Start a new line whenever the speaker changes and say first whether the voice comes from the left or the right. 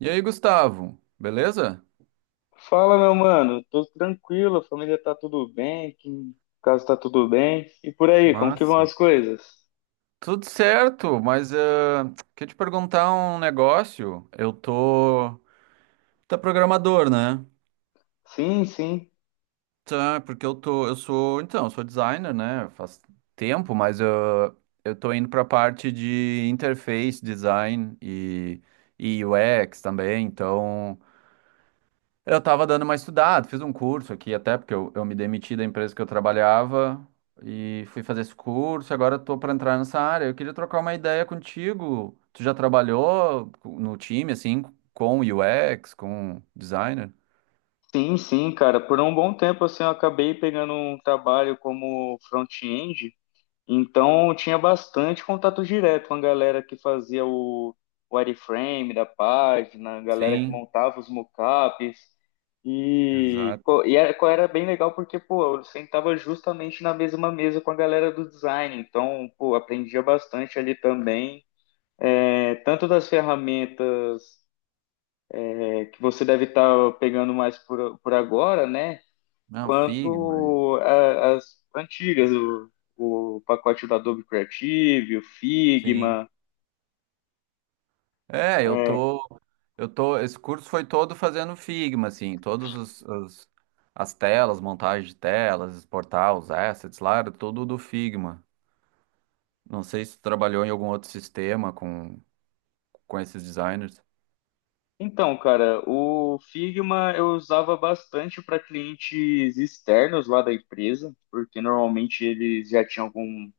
right: E aí, Gustavo, beleza?
left: Fala, meu mano. Tudo tranquilo, a família tá tudo bem, aqui em casa tá tudo bem. E por aí, como que vão
right: Massa.
left: as coisas?
right: Tudo certo, mas queria te perguntar um negócio. Eu tô. Tá programador, né?
left: Sim, sim.
right: Tá, porque eu tô. Eu sou. Então, eu sou designer, né? Faz tempo, mas eu tô indo pra parte de interface design e UX também. Então, eu tava dando uma estudada, fiz um curso aqui até, porque eu me demiti da empresa que eu trabalhava e fui fazer esse curso, agora eu tô pra entrar nessa área. Eu queria trocar uma ideia contigo. Tu já trabalhou no time, assim, com UX, com designer?
left: Sim, sim, cara. Por um bom tempo, assim, eu acabei pegando um trabalho como front-end. Então eu tinha bastante contato direto com a galera que fazia o wireframe da página, a galera que
right: Sim,
left: montava os mockups. E,
right: exato.
left: pô, e era, era bem legal porque, pô, eu sentava justamente na mesma mesa com a galera do design. Então, pô, aprendia bastante ali também. É, tanto das ferramentas é, que você deve estar pegando mais por agora, né?
right: Não, Figma.
left: Quanto as antigas, o pacote da Adobe Creative, o
right: Sim.
left: Figma.
right: É,
left: É.
right: eu tô, esse curso foi todo fazendo Figma, assim, todos os as telas, montagem de telas, exportar os assets lá, era tudo do Figma. Não sei se tu trabalhou em algum outro sistema com esses designers.
left: Então, cara, o Figma eu usava bastante para clientes externos lá da empresa, porque normalmente eles já tinham algum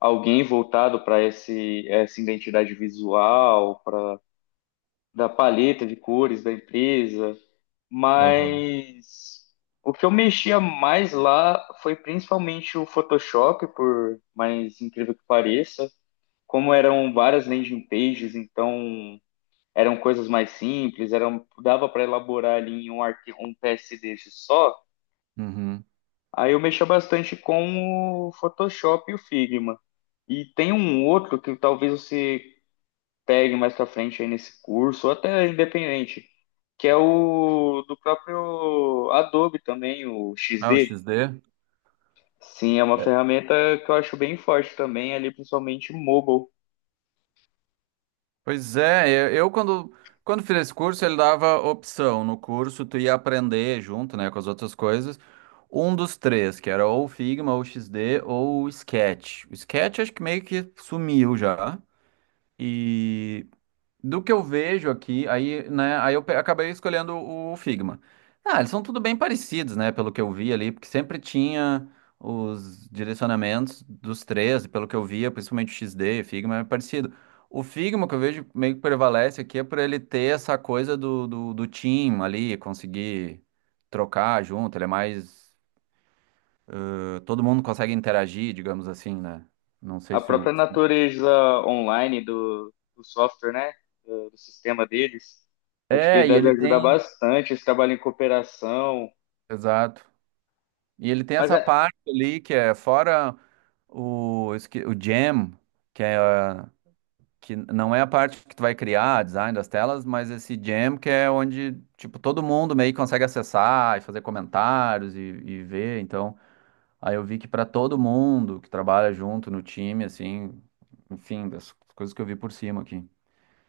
left: alguém voltado para esse essa identidade visual, para da paleta de cores da empresa.
right: Aham.
left: Mas o que eu mexia mais lá foi principalmente o Photoshop, por mais incrível que pareça. Como eram várias landing pages, então eram coisas mais simples, eram, dava para elaborar ali em um arquivo, um PSD só.
right: Uhum.
left: Aí eu mexia bastante com o Photoshop e o Figma. E tem um outro que talvez você pegue mais pra frente aí nesse curso, ou até independente, que é o do próprio Adobe também, o
right: Ah, o
left: XD.
right: XD?
left: Sim, é uma
right: É.
left: ferramenta que eu acho bem forte também, ali principalmente mobile.
right: Pois é, eu quando, quando fiz esse curso, ele dava opção. No curso, tu ia aprender junto, né, com as outras coisas, um dos três, que era ou o Figma, ou o XD, ou o Sketch. O Sketch acho que meio que sumiu já. E do que eu vejo aqui, aí, né, acabei escolhendo o Figma. Ah, eles são tudo bem parecidos, né, pelo que eu vi ali, porque sempre tinha os direcionamentos dos três, pelo que eu via, principalmente o XD, Figma é parecido. O Figma que eu vejo meio que prevalece aqui é por ele ter essa coisa do team ali, conseguir trocar junto, ele é mais... Todo mundo consegue interagir, digamos assim, né? Não sei
left: A
right: se o...
left: própria natureza online do software, né? Do sistema deles. Acho que
right: É, e
left: deve
right: ele
left: ajudar
right: tem...
left: bastante esse trabalho em cooperação.
right: Exato. E ele tem
left: Mas
right: essa
left: é,
right: parte ali que é fora o, o jam, que é que não é a parte que tu vai criar, design das telas, mas esse jam que é onde, tipo, todo mundo meio que consegue acessar e fazer comentários e ver. Então, aí eu vi que para todo mundo que trabalha junto no time, assim, enfim, das coisas que eu vi por cima aqui.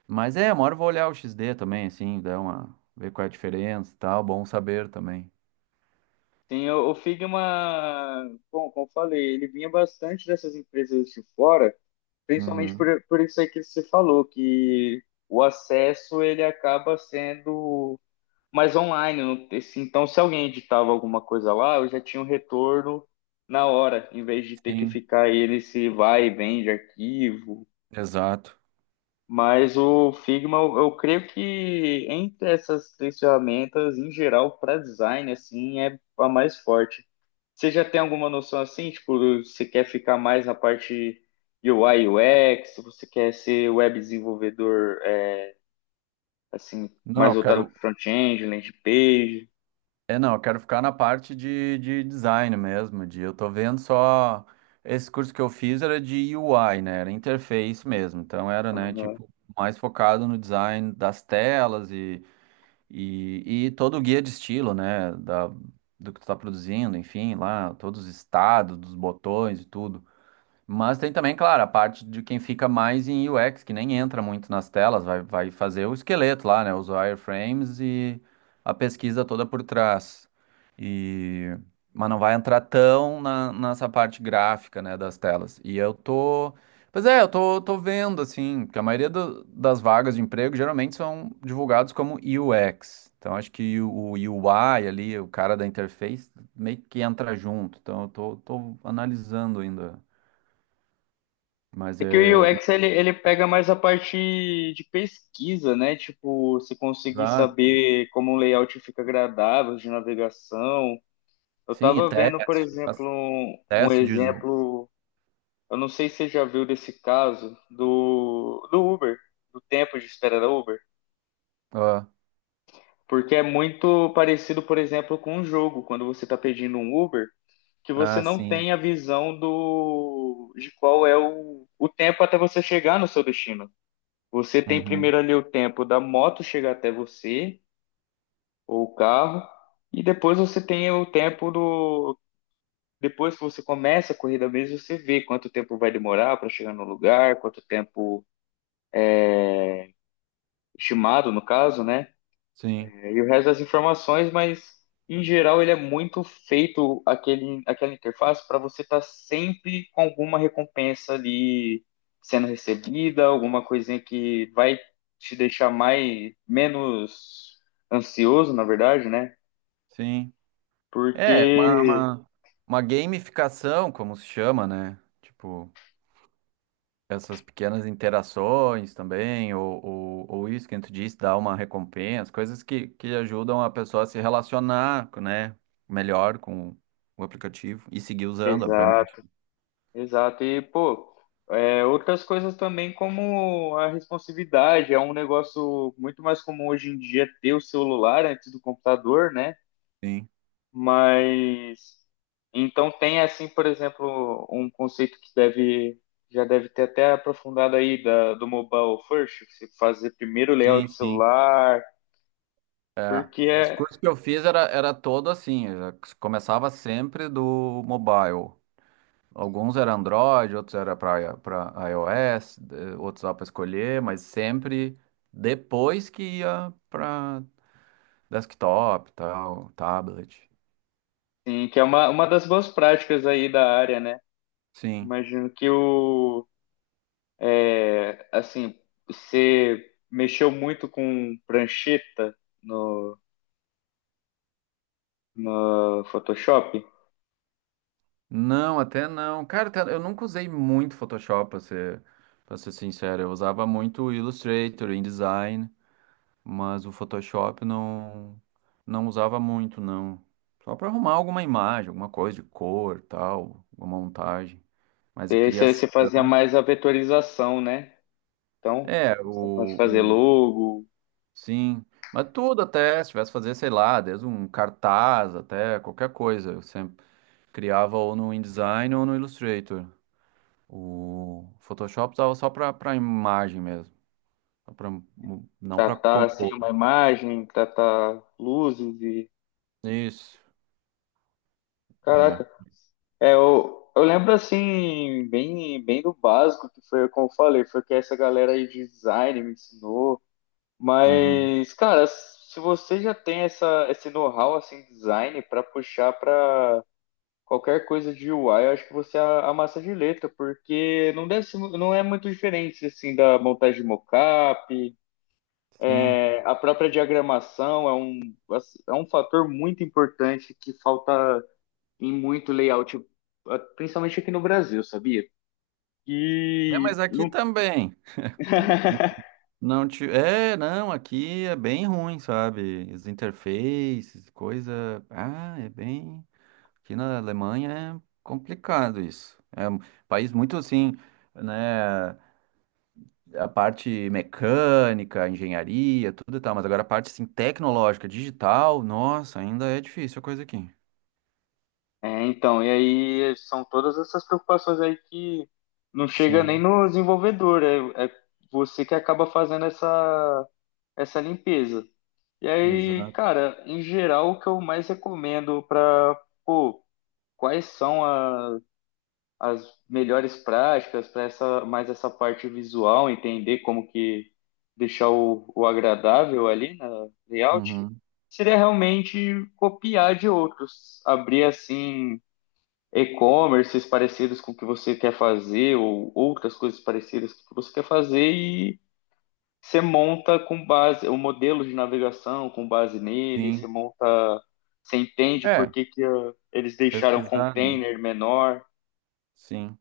right: Mas é, uma hora eu vou olhar o XD também, assim, dar uma, ver qual é a diferença e tal, bom saber também.
left: sim, o Figma, bom, como eu falei, ele vinha bastante dessas empresas de fora. Principalmente
right: Uhum.
left: por isso aí que você falou, que o acesso ele acaba sendo mais online. Então, se alguém editava alguma coisa lá, eu já tinha um retorno na hora, em vez de ter que
right: Sim,
left: ficar ele se vai e vem de arquivo.
right: exato.
left: Mas o Figma, eu creio que entre essas três ferramentas, em geral, para design, assim, é a mais forte. Você já tem alguma noção assim? Tipo, você quer ficar mais na parte de UI UX? Você quer ser web desenvolvedor, é, assim,
right: Não,
left: mais
right: eu
left: voltado
right: quero.
left: para front-end, landing page?
right: É, não, eu quero ficar na parte de design mesmo. De, eu tô vendo só. Esse curso que eu fiz era de UI, né? Era interface mesmo. Então era, né,
left: Aham.
right: tipo, mais focado no design das telas e todo o guia de estilo, né? Da, do que tu tá produzindo, enfim, lá, todos os estados, dos botões e tudo. Mas tem também, claro, a parte de quem fica mais em UX, que nem entra muito nas telas, vai, vai fazer o esqueleto lá, né? Os wireframes e a pesquisa toda por trás. E... Mas não vai entrar tão na, nessa parte gráfica, né, das telas. E eu tô. Pois é, tô vendo, assim, que a maioria das vagas de emprego geralmente são divulgados como UX. Então acho que o UI ali, o cara da interface, meio que entra junto. Então tô analisando ainda. Mas
left: É que o
right: é.
left: UX ele, ele pega mais a parte de pesquisa, né? Tipo, você conseguir
right: Exato.
left: saber como um layout fica agradável de navegação. Eu
right: Sim, e
left: tava vendo, por
right: teste,
left: exemplo,
right: faz
left: um
right: teste de uso.
left: exemplo, eu não sei se você já viu desse caso, do Uber, do tempo de espera da Uber.
right: Ah,
left: Porque é muito parecido, por exemplo, com um jogo, quando você está pedindo um Uber, que você
right: ah,
left: não
right: sim.
left: tem a visão do de qual é o tempo até você chegar no seu destino. Você tem
right: Uhum.
left: primeiro ali o tempo da moto chegar até você, ou o carro, e depois você tem o tempo do. Depois que você começa a corrida mesmo, você vê quanto tempo vai demorar para chegar no lugar, quanto tempo estimado, no caso, né?
right: Sim,
left: É, e o resto das informações, mas em geral ele é muito feito aquele, aquela interface para você estar sempre com alguma recompensa ali sendo recebida, alguma coisinha que vai te deixar mais menos ansioso, na verdade, né?
right: sim. É,
left: Porque
right: uma gamificação, como se chama, né? Tipo, essas pequenas interações também, ou isso que tu disse, dar uma recompensa, coisas que ajudam a pessoa a se relacionar, né? Melhor com o aplicativo e seguir usando, obviamente.
left: exato, exato. E pô, é, outras coisas também como a responsividade, é um negócio muito mais comum hoje em dia ter o celular antes do computador, né?
right: Sim,
left: Mas então tem assim, por exemplo, um conceito que deve já deve ter até aprofundado aí da, do mobile first, que você fazer primeiro o
right: sim,
left: layout
right: sim.
left: celular,
right: É,
left: porque
right: esse
left: é,
right: curso que eu fiz era todo assim, já começava sempre do mobile. Alguns era Android, outros era para iOS, outros lá para escolher, mas sempre depois que ia para desktop, tal, tablet.
left: sim, que é uma das boas práticas aí da área, né?
right: Sim.
left: Imagino que o é, assim, você mexeu muito com prancheta no, no Photoshop,
right: Não, até não. Cara, eu nunca usei muito Photoshop, para ser sincero. Eu usava muito Illustrator, InDesign. Mas o Photoshop não usava muito, não. Só para arrumar alguma imagem, alguma coisa de cor, tal, uma montagem. Mas a
left: você você
right: criação,
left: fazia mais a vetorização, né? Então,
right: é,
left: você pode fazer
right: o
left: logo,
right: sim, mas tudo até, se tivesse que fazer, sei lá, desde um cartaz até qualquer coisa, eu sempre criava ou no InDesign ou no Illustrator. O Photoshop usava só para imagem mesmo, só pra, não para
left: tratar assim
right: compor.
left: uma imagem, tratar luzes e
right: Isso, é.
left: caraca, é eu lembro assim bem bem do básico que foi como eu falei, foi que essa galera aí de design me ensinou,
right: Uhum.
left: mas cara, se você já tem essa esse know-how assim design para puxar para qualquer coisa de UI, eu acho que você amassa de letra, porque não deve ser, não é muito diferente assim da montagem de mockup.
right: Sim.
left: A própria diagramação é um fator muito importante que falta em muito layout, principalmente aqui no Brasil, sabia?
right: É,
left: E
right: mas aqui
left: não...
right: também. Não te... É, não, aqui é bem ruim, sabe? As interfaces, coisa. Ah, é bem. Aqui na Alemanha é complicado isso. É um país muito assim, né? A parte mecânica, engenharia, tudo e tal, mas agora a parte assim, tecnológica, digital, nossa, ainda é difícil a coisa aqui.
left: É, então, e aí são todas essas preocupações aí que não chega nem
right: Sim,
left: no desenvolvedor, é você que acaba fazendo essa, essa limpeza. E aí,
right: exato.
left: cara, em geral, o que eu mais recomendo para, pô, quais são as as melhores práticas para essa mais essa parte visual, entender como que deixar o agradável ali na layout,
right: Uhum,
left: seria realmente copiar de outros, abrir assim e-commerces parecidos com o que você quer fazer ou outras coisas parecidas com o que você quer fazer e você monta com base o modelo de navegação com base nele, você
right: sim.
left: monta, você entende por
right: É,
left: que que ah, eles deixaram o
right: pesquisar, né?
left: container menor,
right: Sim.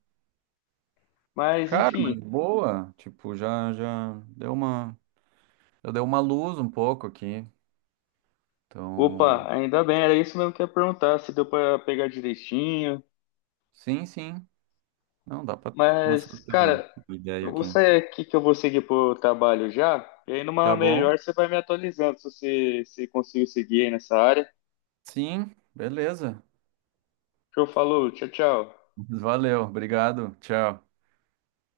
left: mas
right: Cara, mas
left: enfim,
right: boa. Tipo, já, já deu uma. Eu dei uma luz um pouco aqui. Então,
left: Opa, ainda bem, era isso mesmo que eu ia perguntar, se deu pra pegar direitinho.
right: sim, sim. Não, dá para começar a
left: Mas,
right: ter
left: cara,
right: uma ideia
left: eu vou
right: aqui.
left: sair aqui que eu vou seguir pro trabalho já. E aí numa
right: Tá bom?
left: melhor você vai me atualizando se você se conseguiu seguir aí nessa área.
right: Sim, beleza.
left: Show, falou, tchau, tchau.
right: Valeu, obrigado. Tchau.